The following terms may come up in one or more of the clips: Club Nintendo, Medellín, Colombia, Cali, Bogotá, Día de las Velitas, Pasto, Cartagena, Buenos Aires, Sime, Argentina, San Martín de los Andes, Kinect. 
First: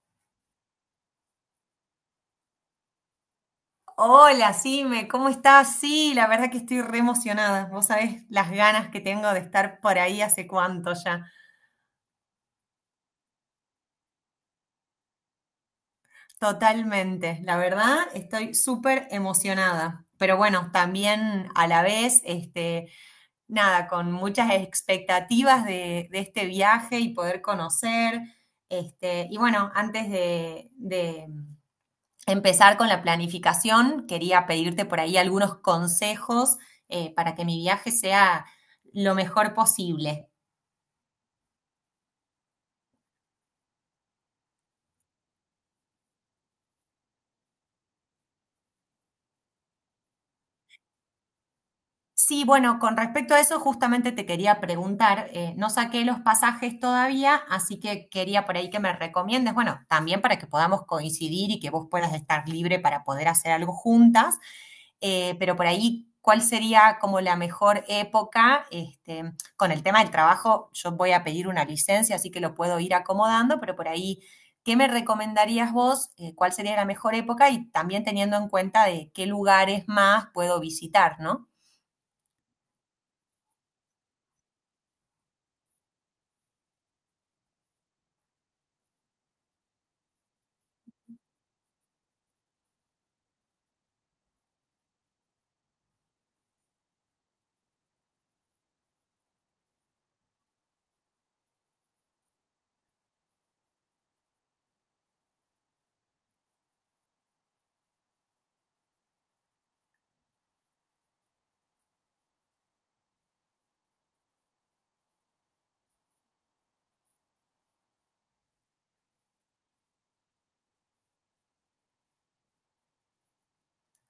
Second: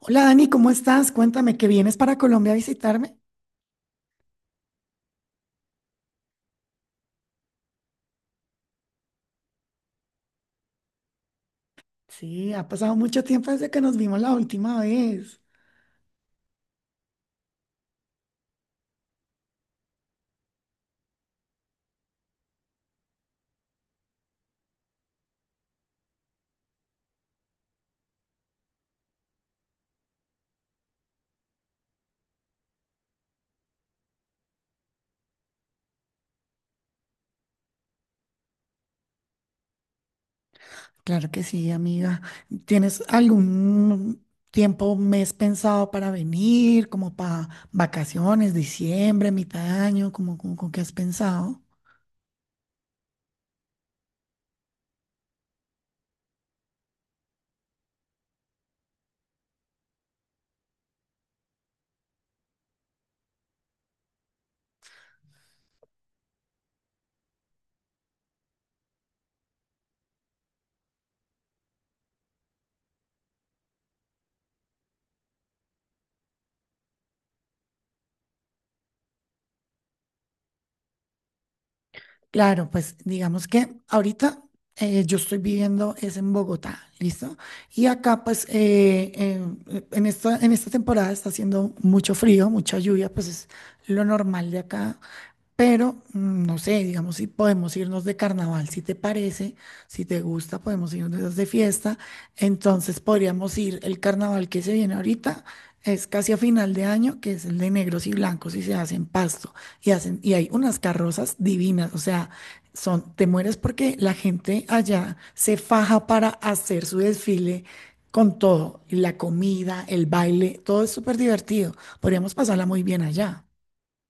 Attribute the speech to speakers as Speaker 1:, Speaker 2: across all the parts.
Speaker 1: Hola Dani, ¿cómo estás? Cuéntame que vienes para Colombia a visitarme.
Speaker 2: Hola, Sime, ¿cómo estás? Sí, la verdad que estoy re emocionada. Vos sabés las ganas que tengo de estar por ahí hace cuánto ya.
Speaker 1: Sí, ha pasado mucho tiempo desde que nos vimos la última vez.
Speaker 2: Totalmente, la verdad estoy súper emocionada. Pero bueno, también a la vez, nada, con muchas expectativas de este viaje y poder conocer. Y bueno, empezar con la planificación. Quería pedirte por ahí algunos consejos para que mi viaje sea lo mejor posible.
Speaker 1: Claro que sí, amiga. ¿Tienes algún tiempo, mes pensado para venir, como para vacaciones, diciembre, mitad de año, con qué has pensado?
Speaker 2: Sí, bueno, con respecto a eso justamente te quería preguntar, no saqué los pasajes todavía, así que quería por ahí que me recomiendes, bueno, también para que podamos coincidir y que vos puedas estar libre para poder hacer algo juntas. Pero por ahí, ¿cuál sería como la mejor época? Con el tema del trabajo, yo voy a pedir una licencia, así que lo puedo ir acomodando, pero por ahí, ¿qué me recomendarías vos? ¿Cuál sería la mejor época? Y también teniendo en cuenta de qué lugares más puedo visitar, ¿no?
Speaker 1: Claro, pues digamos que ahorita yo estoy viviendo es en Bogotá, ¿listo? Y acá pues en esta temporada está haciendo mucho frío, mucha lluvia, pues es lo normal de acá. Pero, no sé, digamos, si podemos irnos de carnaval, si te parece, si te gusta, podemos irnos de fiesta. Entonces podríamos ir, el carnaval que se viene ahorita es casi a final de año, que es el de negros y blancos y se hacen pasto y hacen, y hay unas carrozas divinas, o sea, son, te mueres porque la gente allá se faja para hacer su desfile con todo, y la comida, el baile, todo es súper divertido. Podríamos pasarla muy bien allá.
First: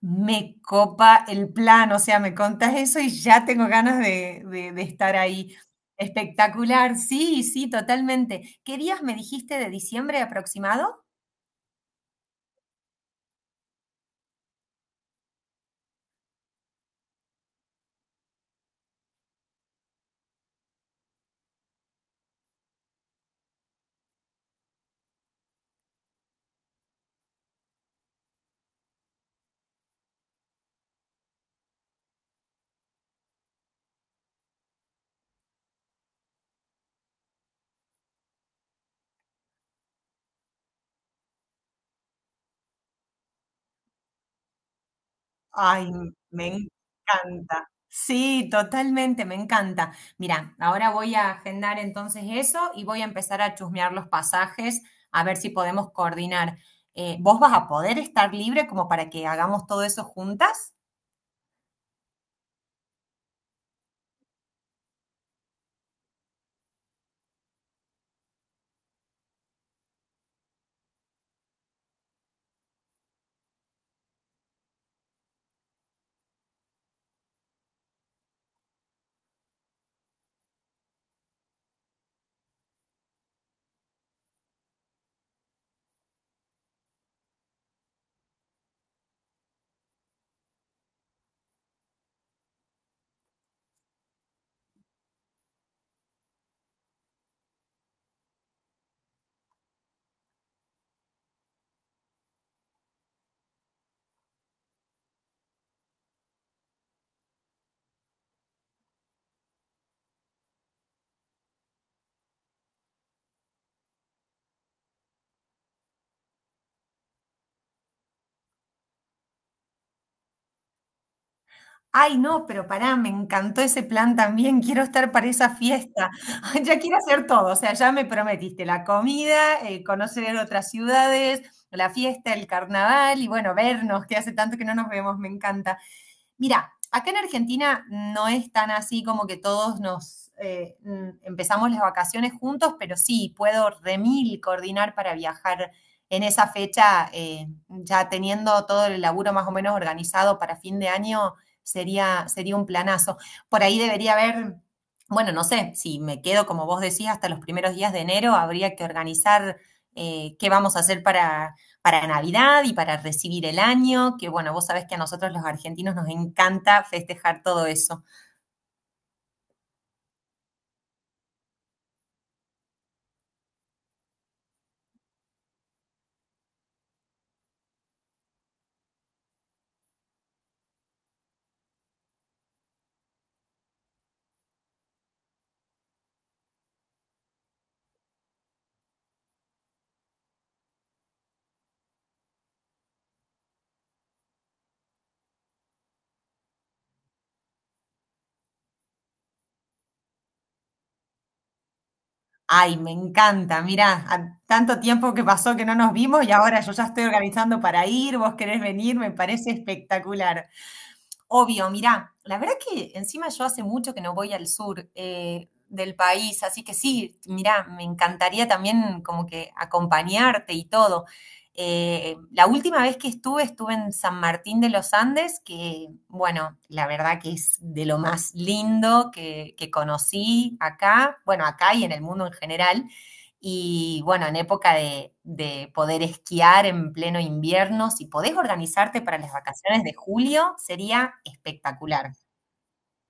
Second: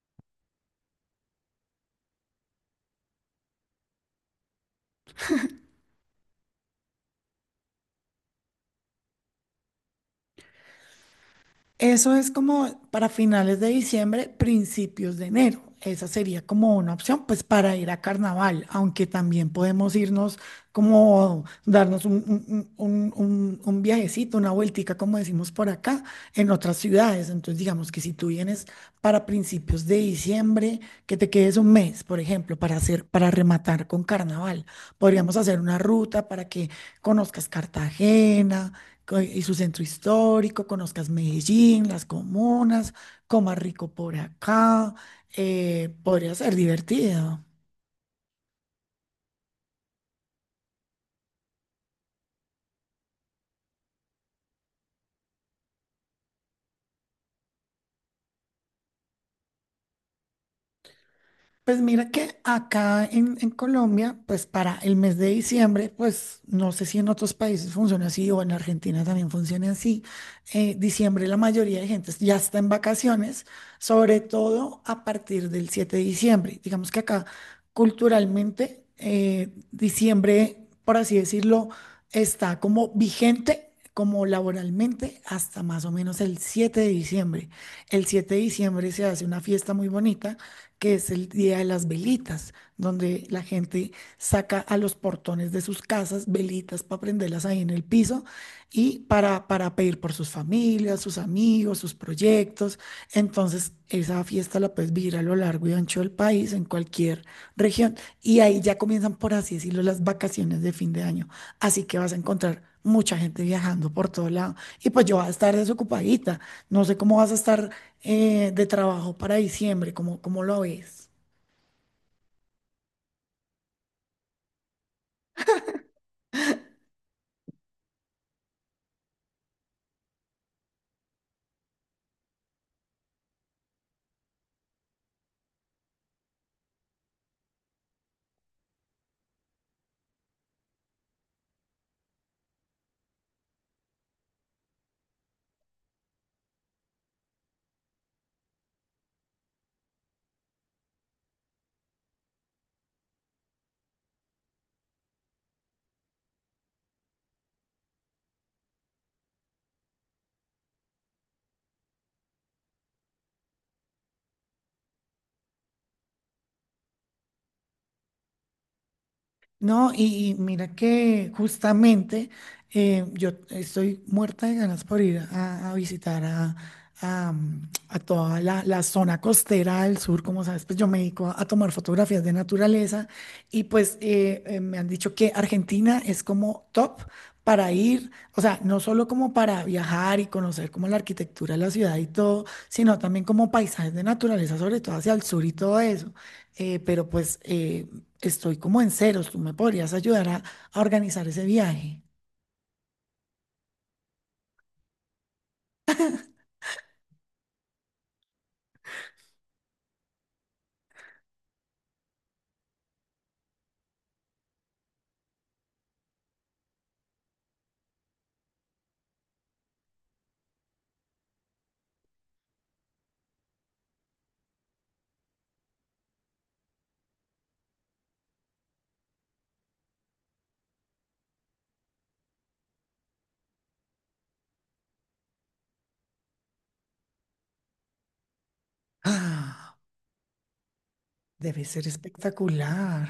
Speaker 2: Me copa el plan, o sea, me contás eso y ya tengo ganas de estar ahí. Espectacular, sí, sí, totalmente. ¿Qué días me dijiste de diciembre aproximado?
Speaker 1: Eso es como para finales de diciembre, principios de enero. Esa sería como una opción, pues para ir a carnaval, aunque también podemos irnos como darnos un viajecito, una vueltica, como decimos por acá, en otras ciudades. Entonces, digamos que si tú vienes para principios de diciembre, que te quedes un mes, por ejemplo, para hacer, para rematar con carnaval. Podríamos hacer una ruta para que conozcas Cartagena y su centro histórico, conozcas Medellín, las comunas, comas rico por acá,
Speaker 2: Ay,
Speaker 1: podría
Speaker 2: me
Speaker 1: ser divertido.
Speaker 2: encanta. Sí, totalmente, me encanta. Mira, ahora voy a agendar entonces eso y voy a empezar a chusmear los pasajes a ver si podemos coordinar. ¿Vos vas a poder estar libre como para que hagamos todo eso juntas?
Speaker 1: Pues mira que acá en Colombia, pues para el mes de diciembre, pues no sé si en otros países funciona así o en Argentina también funciona así. Eh, diciembre la mayoría de gente ya está en vacaciones, sobre todo a partir del 7 de diciembre. Digamos que acá culturalmente diciembre, por así decirlo, está como vigente. Como laboralmente hasta más o menos el 7 de diciembre. El 7 de diciembre se hace una fiesta muy bonita que es el Día de las Velitas, donde la gente saca a los portones de sus casas velitas para prenderlas ahí en el piso y para pedir por sus familias, sus amigos, sus proyectos. Entonces, esa fiesta la puedes vivir a lo largo y ancho del país, en cualquier región. Y ahí ya comienzan, por así decirlo, las vacaciones de fin de año. Así que vas a encontrar mucha gente viajando por todo lado. Y pues yo voy a estar desocupadita. No sé cómo vas a estar de trabajo para diciembre, cómo lo ves.
Speaker 2: Ay, no, pero pará, me encantó ese plan también. Quiero estar para esa fiesta. Ya quiero hacer todo. O sea, ya me prometiste la comida, conocer otras ciudades, la fiesta, el carnaval y bueno, vernos, que hace tanto que no nos vemos, me encanta. Mira, acá en Argentina no es tan así como que todos nos empezamos las vacaciones juntos, pero sí, puedo remil coordinar para viajar en esa fecha, ya teniendo todo el laburo más o menos organizado para fin de año, sería un planazo. Por ahí debería haber, bueno, no sé, si me quedo, como vos decís, hasta los primeros días de enero, habría que organizar qué vamos a hacer para Navidad y para recibir el año, que bueno, vos sabés que a nosotros los argentinos nos encanta festejar todo eso.
Speaker 1: No, y mira que justamente yo estoy muerta de ganas por ir a visitar a a toda la zona costera del sur, como sabes, pues yo me dedico a tomar fotografías de naturaleza y pues me han dicho que Argentina es como top para ir, o sea, no solo como para viajar y conocer como la arquitectura de la ciudad y todo, sino también como paisajes de naturaleza, sobre todo hacia el sur y todo eso. Pero estoy como en ceros. ¿Tú me podrías ayudar a organizar ese viaje?
Speaker 2: Ay, me encanta, mira, tanto tiempo que pasó que no nos vimos y ahora yo ya estoy organizando para ir, vos querés venir, me parece espectacular. Obvio, mirá, la verdad que encima yo hace mucho que no voy al sur del país, así que sí, mirá, me encantaría también como que acompañarte y todo. La última vez que estuve, estuve en San Martín de los Andes, que bueno, la verdad que es de lo más lindo que conocí acá, bueno, acá y en el mundo en general. Y bueno, en época de poder esquiar en pleno invierno, si podés organizarte para las
Speaker 1: Ah,
Speaker 2: vacaciones de julio, sería
Speaker 1: debe ser
Speaker 2: espectacular.
Speaker 1: espectacular.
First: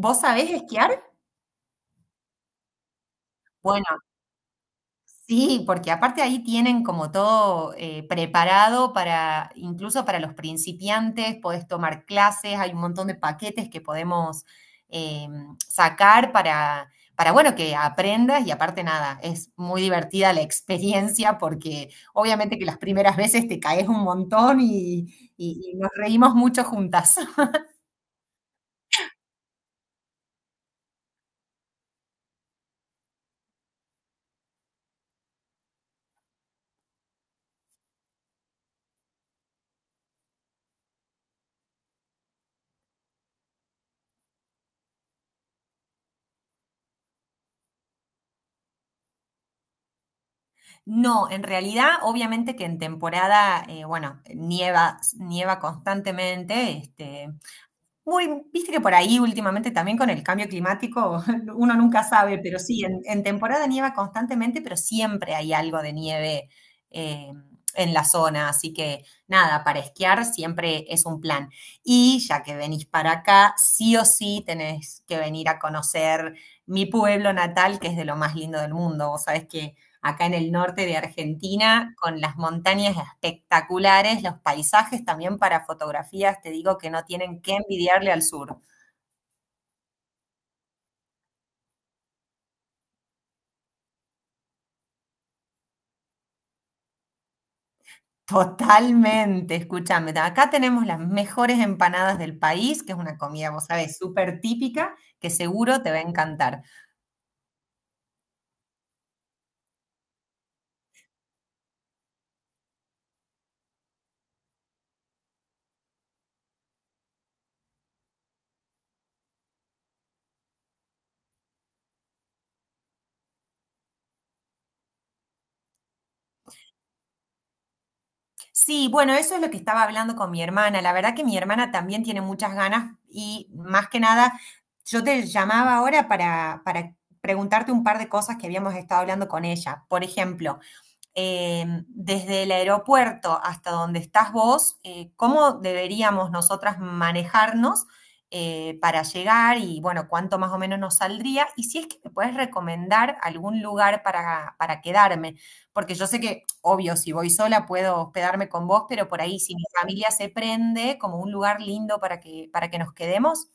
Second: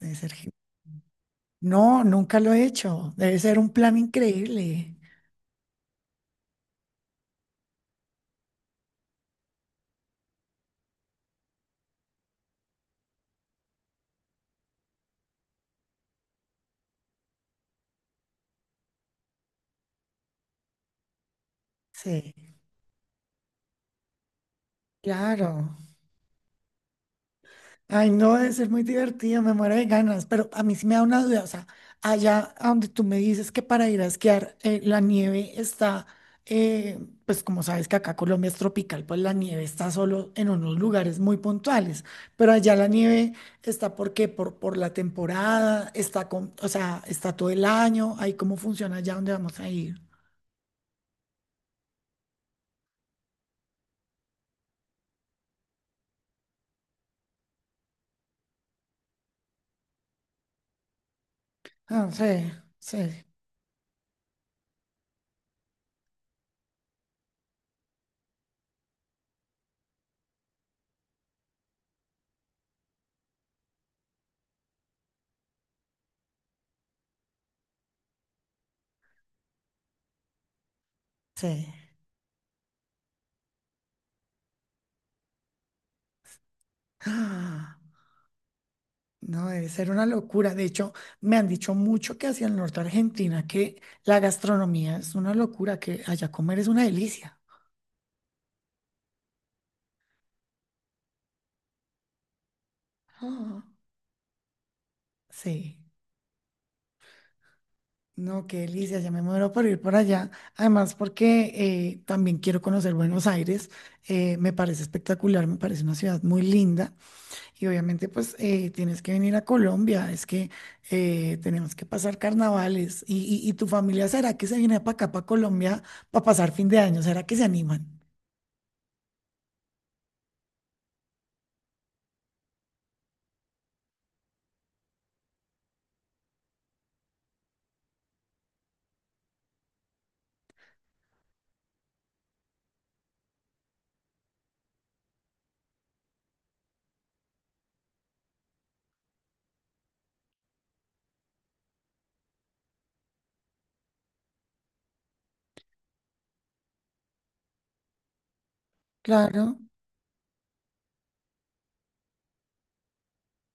Speaker 1: Debe ser... gen-
Speaker 2: sabés esquiar?
Speaker 1: No, nunca lo he hecho. Debe ser un
Speaker 2: Bueno,
Speaker 1: plan increíble.
Speaker 2: sí, porque aparte ahí tienen como todo preparado para, incluso para los principiantes, podés tomar clases, hay un montón de paquetes que podemos eh, sacar para, bueno, que aprendas y aparte nada, es muy divertida la experiencia porque
Speaker 1: Sí,
Speaker 2: obviamente que las primeras veces te caes un montón y
Speaker 1: claro.
Speaker 2: nos reímos mucho juntas.
Speaker 1: Ay, no, debe ser muy divertido, me muero de ganas, pero a mí sí me da una duda, o sea, allá a donde tú me dices que para ir a esquiar la nieve está, eh, pues como sabes que acá Colombia es tropical, pues la nieve está solo en unos lugares muy puntuales, pero allá la nieve está. ¿Por qué? Por la temporada, está con, o sea, está todo el año. Ahí cómo funciona allá donde vamos a ir.
Speaker 2: No, en realidad, obviamente que en temporada, bueno, nieva constantemente, muy, viste que por ahí últimamente también con el cambio climático uno nunca
Speaker 1: Ah,
Speaker 2: sabe,
Speaker 1: sí,
Speaker 2: pero sí,
Speaker 1: sí,
Speaker 2: en temporada nieva constantemente, pero siempre hay algo de nieve eh, en la zona, así que nada, para esquiar siempre es un plan. Y ya que venís para acá, sí o sí tenés que venir a conocer mi pueblo natal, que es de lo más lindo del mundo. Vos sabés que acá en el norte de
Speaker 1: sí.
Speaker 2: Argentina, con las montañas espectaculares, los paisajes también para fotografías, te digo que no tienen que envidiarle al sur.
Speaker 1: No, debe ser una locura. De hecho, me han dicho mucho que hacia el norte de Argentina que la gastronomía es una locura, que allá comer es una delicia.
Speaker 2: Totalmente, escúchame. Acá tenemos las mejores empanadas del país, que es una comida,
Speaker 1: Ah,
Speaker 2: vos sabés, súper típica, que
Speaker 1: sí,
Speaker 2: seguro te va a encantar.
Speaker 1: no, qué delicia, ya me muero por ir por allá. Además, porque también quiero conocer Buenos Aires. Me parece espectacular, me parece una ciudad muy linda y obviamente pues tienes que venir a Colombia, es que tenemos que pasar carnavales y, y tu familia, ¿será que se viene para acá, para Colombia, para pasar fin de año? ¿Será que se animan?
Speaker 2: Sí, bueno, eso es lo que estaba hablando con mi hermana. La verdad que mi hermana también tiene muchas ganas y más que nada, yo te llamaba ahora para preguntarte un par de cosas que habíamos estado hablando con ella. Por ejemplo, desde el aeropuerto hasta donde estás vos, cómo deberíamos nosotras manejarnos para llegar y, bueno, cuánto más o menos nos saldría. Y si es que me puedes recomendar algún lugar para quedarme, porque yo sé que, obvio, si voy sola puedo hospedarme con vos, pero por ahí si
Speaker 1: Claro.
Speaker 2: mi familia se prende, como un lugar lindo para para que nos quedemos.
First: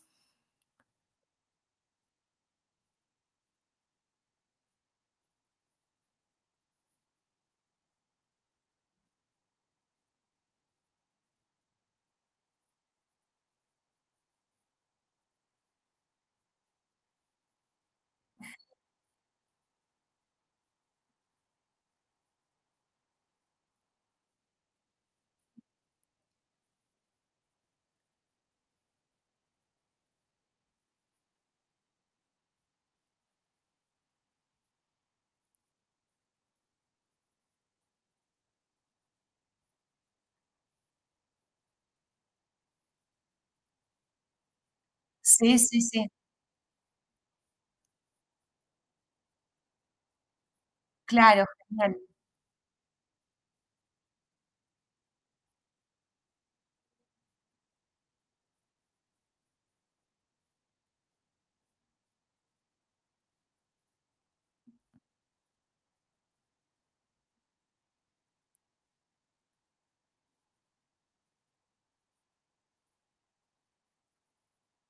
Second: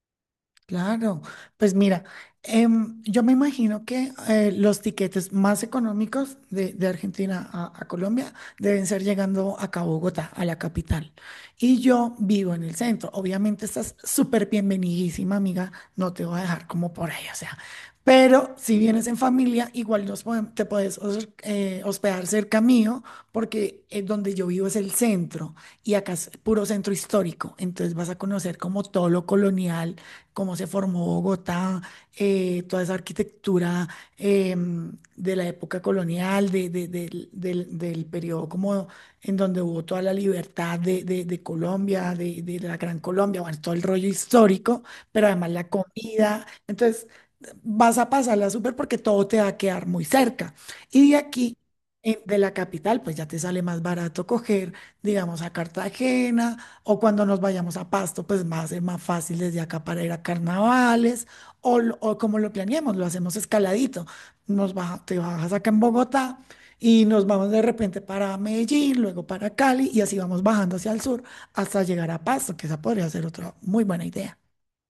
Speaker 1: Claro, pues mira, yo me imagino que los tiquetes más económicos de Argentina a Colombia deben ser llegando acá a Bogotá, a la capital. Y yo vivo en el centro. Obviamente estás súper bienvenidísima, amiga. No te voy a dejar como por ahí, o sea. Pero si vienes en familia, igual nos podem- te puedes hos- hospedar cerca mío, porque donde yo vivo es el centro y acá es puro centro histórico. Entonces vas a conocer como todo lo colonial, cómo se formó Bogotá, toda esa arquitectura de la época colonial, del periodo como en donde hubo toda la libertad de Colombia, de la Gran Colombia, bueno, todo el rollo histórico, pero además
Speaker 2: Sí,
Speaker 1: la
Speaker 2: sí, sí,
Speaker 1: comida. Entonces, vas a pasarla súper porque todo te va a quedar muy cerca. Y de
Speaker 2: claro,
Speaker 1: aquí,
Speaker 2: genial.
Speaker 1: de la capital, pues ya te sale más barato coger, digamos, a Cartagena o cuando nos vayamos a Pasto, pues va a ser más fácil desde acá para ir a carnavales, o, o como lo planeemos, lo hacemos escaladito. Te bajas acá en Bogotá y nos vamos de repente para Medellín, luego para Cali, y así vamos bajando hacia el sur hasta llegar a Pasto, que esa podría ser otra muy buena idea.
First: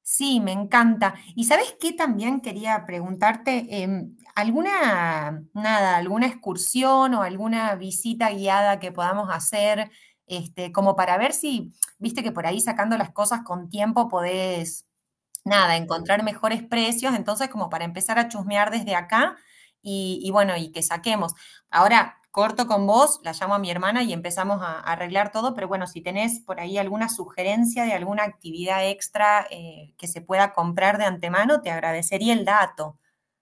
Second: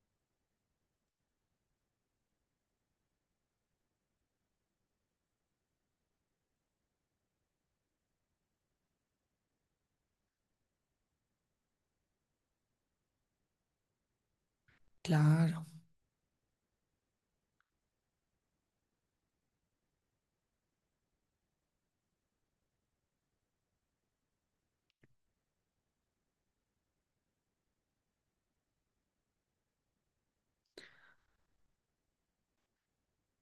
Speaker 2: Sí, me encanta. ¿Y sabes qué también quería preguntarte? ¿Alguna, nada, alguna excursión o alguna visita guiada que podamos hacer, como para ver si, viste que por ahí sacando las cosas con tiempo podés
Speaker 1: Claro.
Speaker 2: nada, encontrar mejores precios, entonces como para empezar a chusmear desde acá y bueno, y que saquemos. Ahora corto con vos, la llamo a mi hermana y empezamos a arreglar todo, pero bueno, si tenés por ahí alguna sugerencia de alguna actividad extra que se pueda comprar de antemano, te agradecería el dato.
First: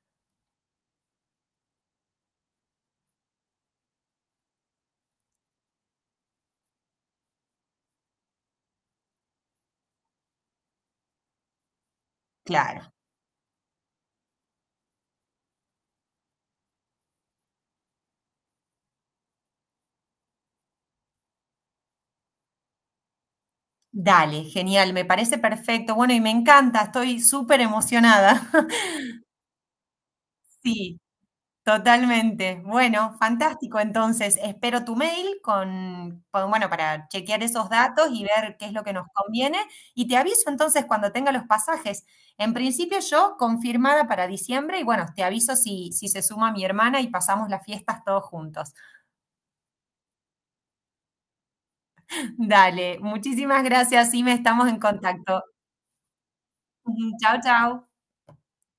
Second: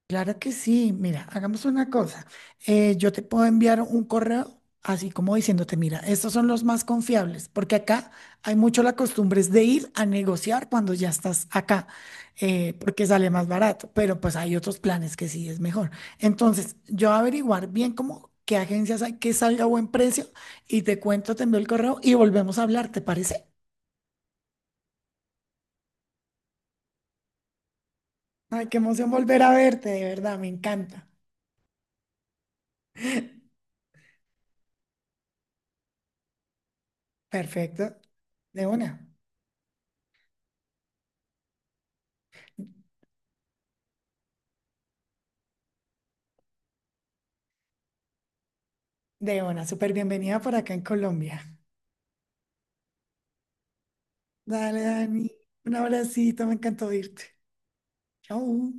Speaker 1: Claro que sí. Mira, hagamos una cosa. Yo te puedo enviar un correo así como diciéndote, mira, estos son los más confiables, porque acá hay mucho la costumbre es de ir a negociar cuando ya estás acá,
Speaker 2: Claro.
Speaker 1: porque sale más barato, pero pues hay otros planes que sí es mejor. Entonces, yo averiguar bien cómo, qué agencias hay que salga a buen precio y te cuento, te envío el correo y volvemos a hablar, ¿te parece?
Speaker 2: Dale, genial, me parece perfecto. Bueno, y me encanta, estoy súper emocionada.
Speaker 1: Ay, qué emoción volver a verte, de verdad, me
Speaker 2: Sí.
Speaker 1: encanta.
Speaker 2: Totalmente. Bueno, fantástico. Entonces, espero tu mail bueno, para chequear esos
Speaker 1: Perfecto.
Speaker 2: datos y ver
Speaker 1: De
Speaker 2: qué es lo que nos
Speaker 1: una.
Speaker 2: conviene. Y te aviso entonces cuando tenga los pasajes. En principio yo confirmada para diciembre y bueno, te aviso si, si se suma mi hermana y pasamos las fiestas todos juntos.
Speaker 1: De una, súper bienvenida por acá en Colombia.
Speaker 2: Dale, muchísimas gracias, me estamos en
Speaker 1: Dale, Dani.
Speaker 2: contacto.
Speaker 1: Un abracito, me encantó irte.
Speaker 2: Chao, chao.
Speaker 1: Chau.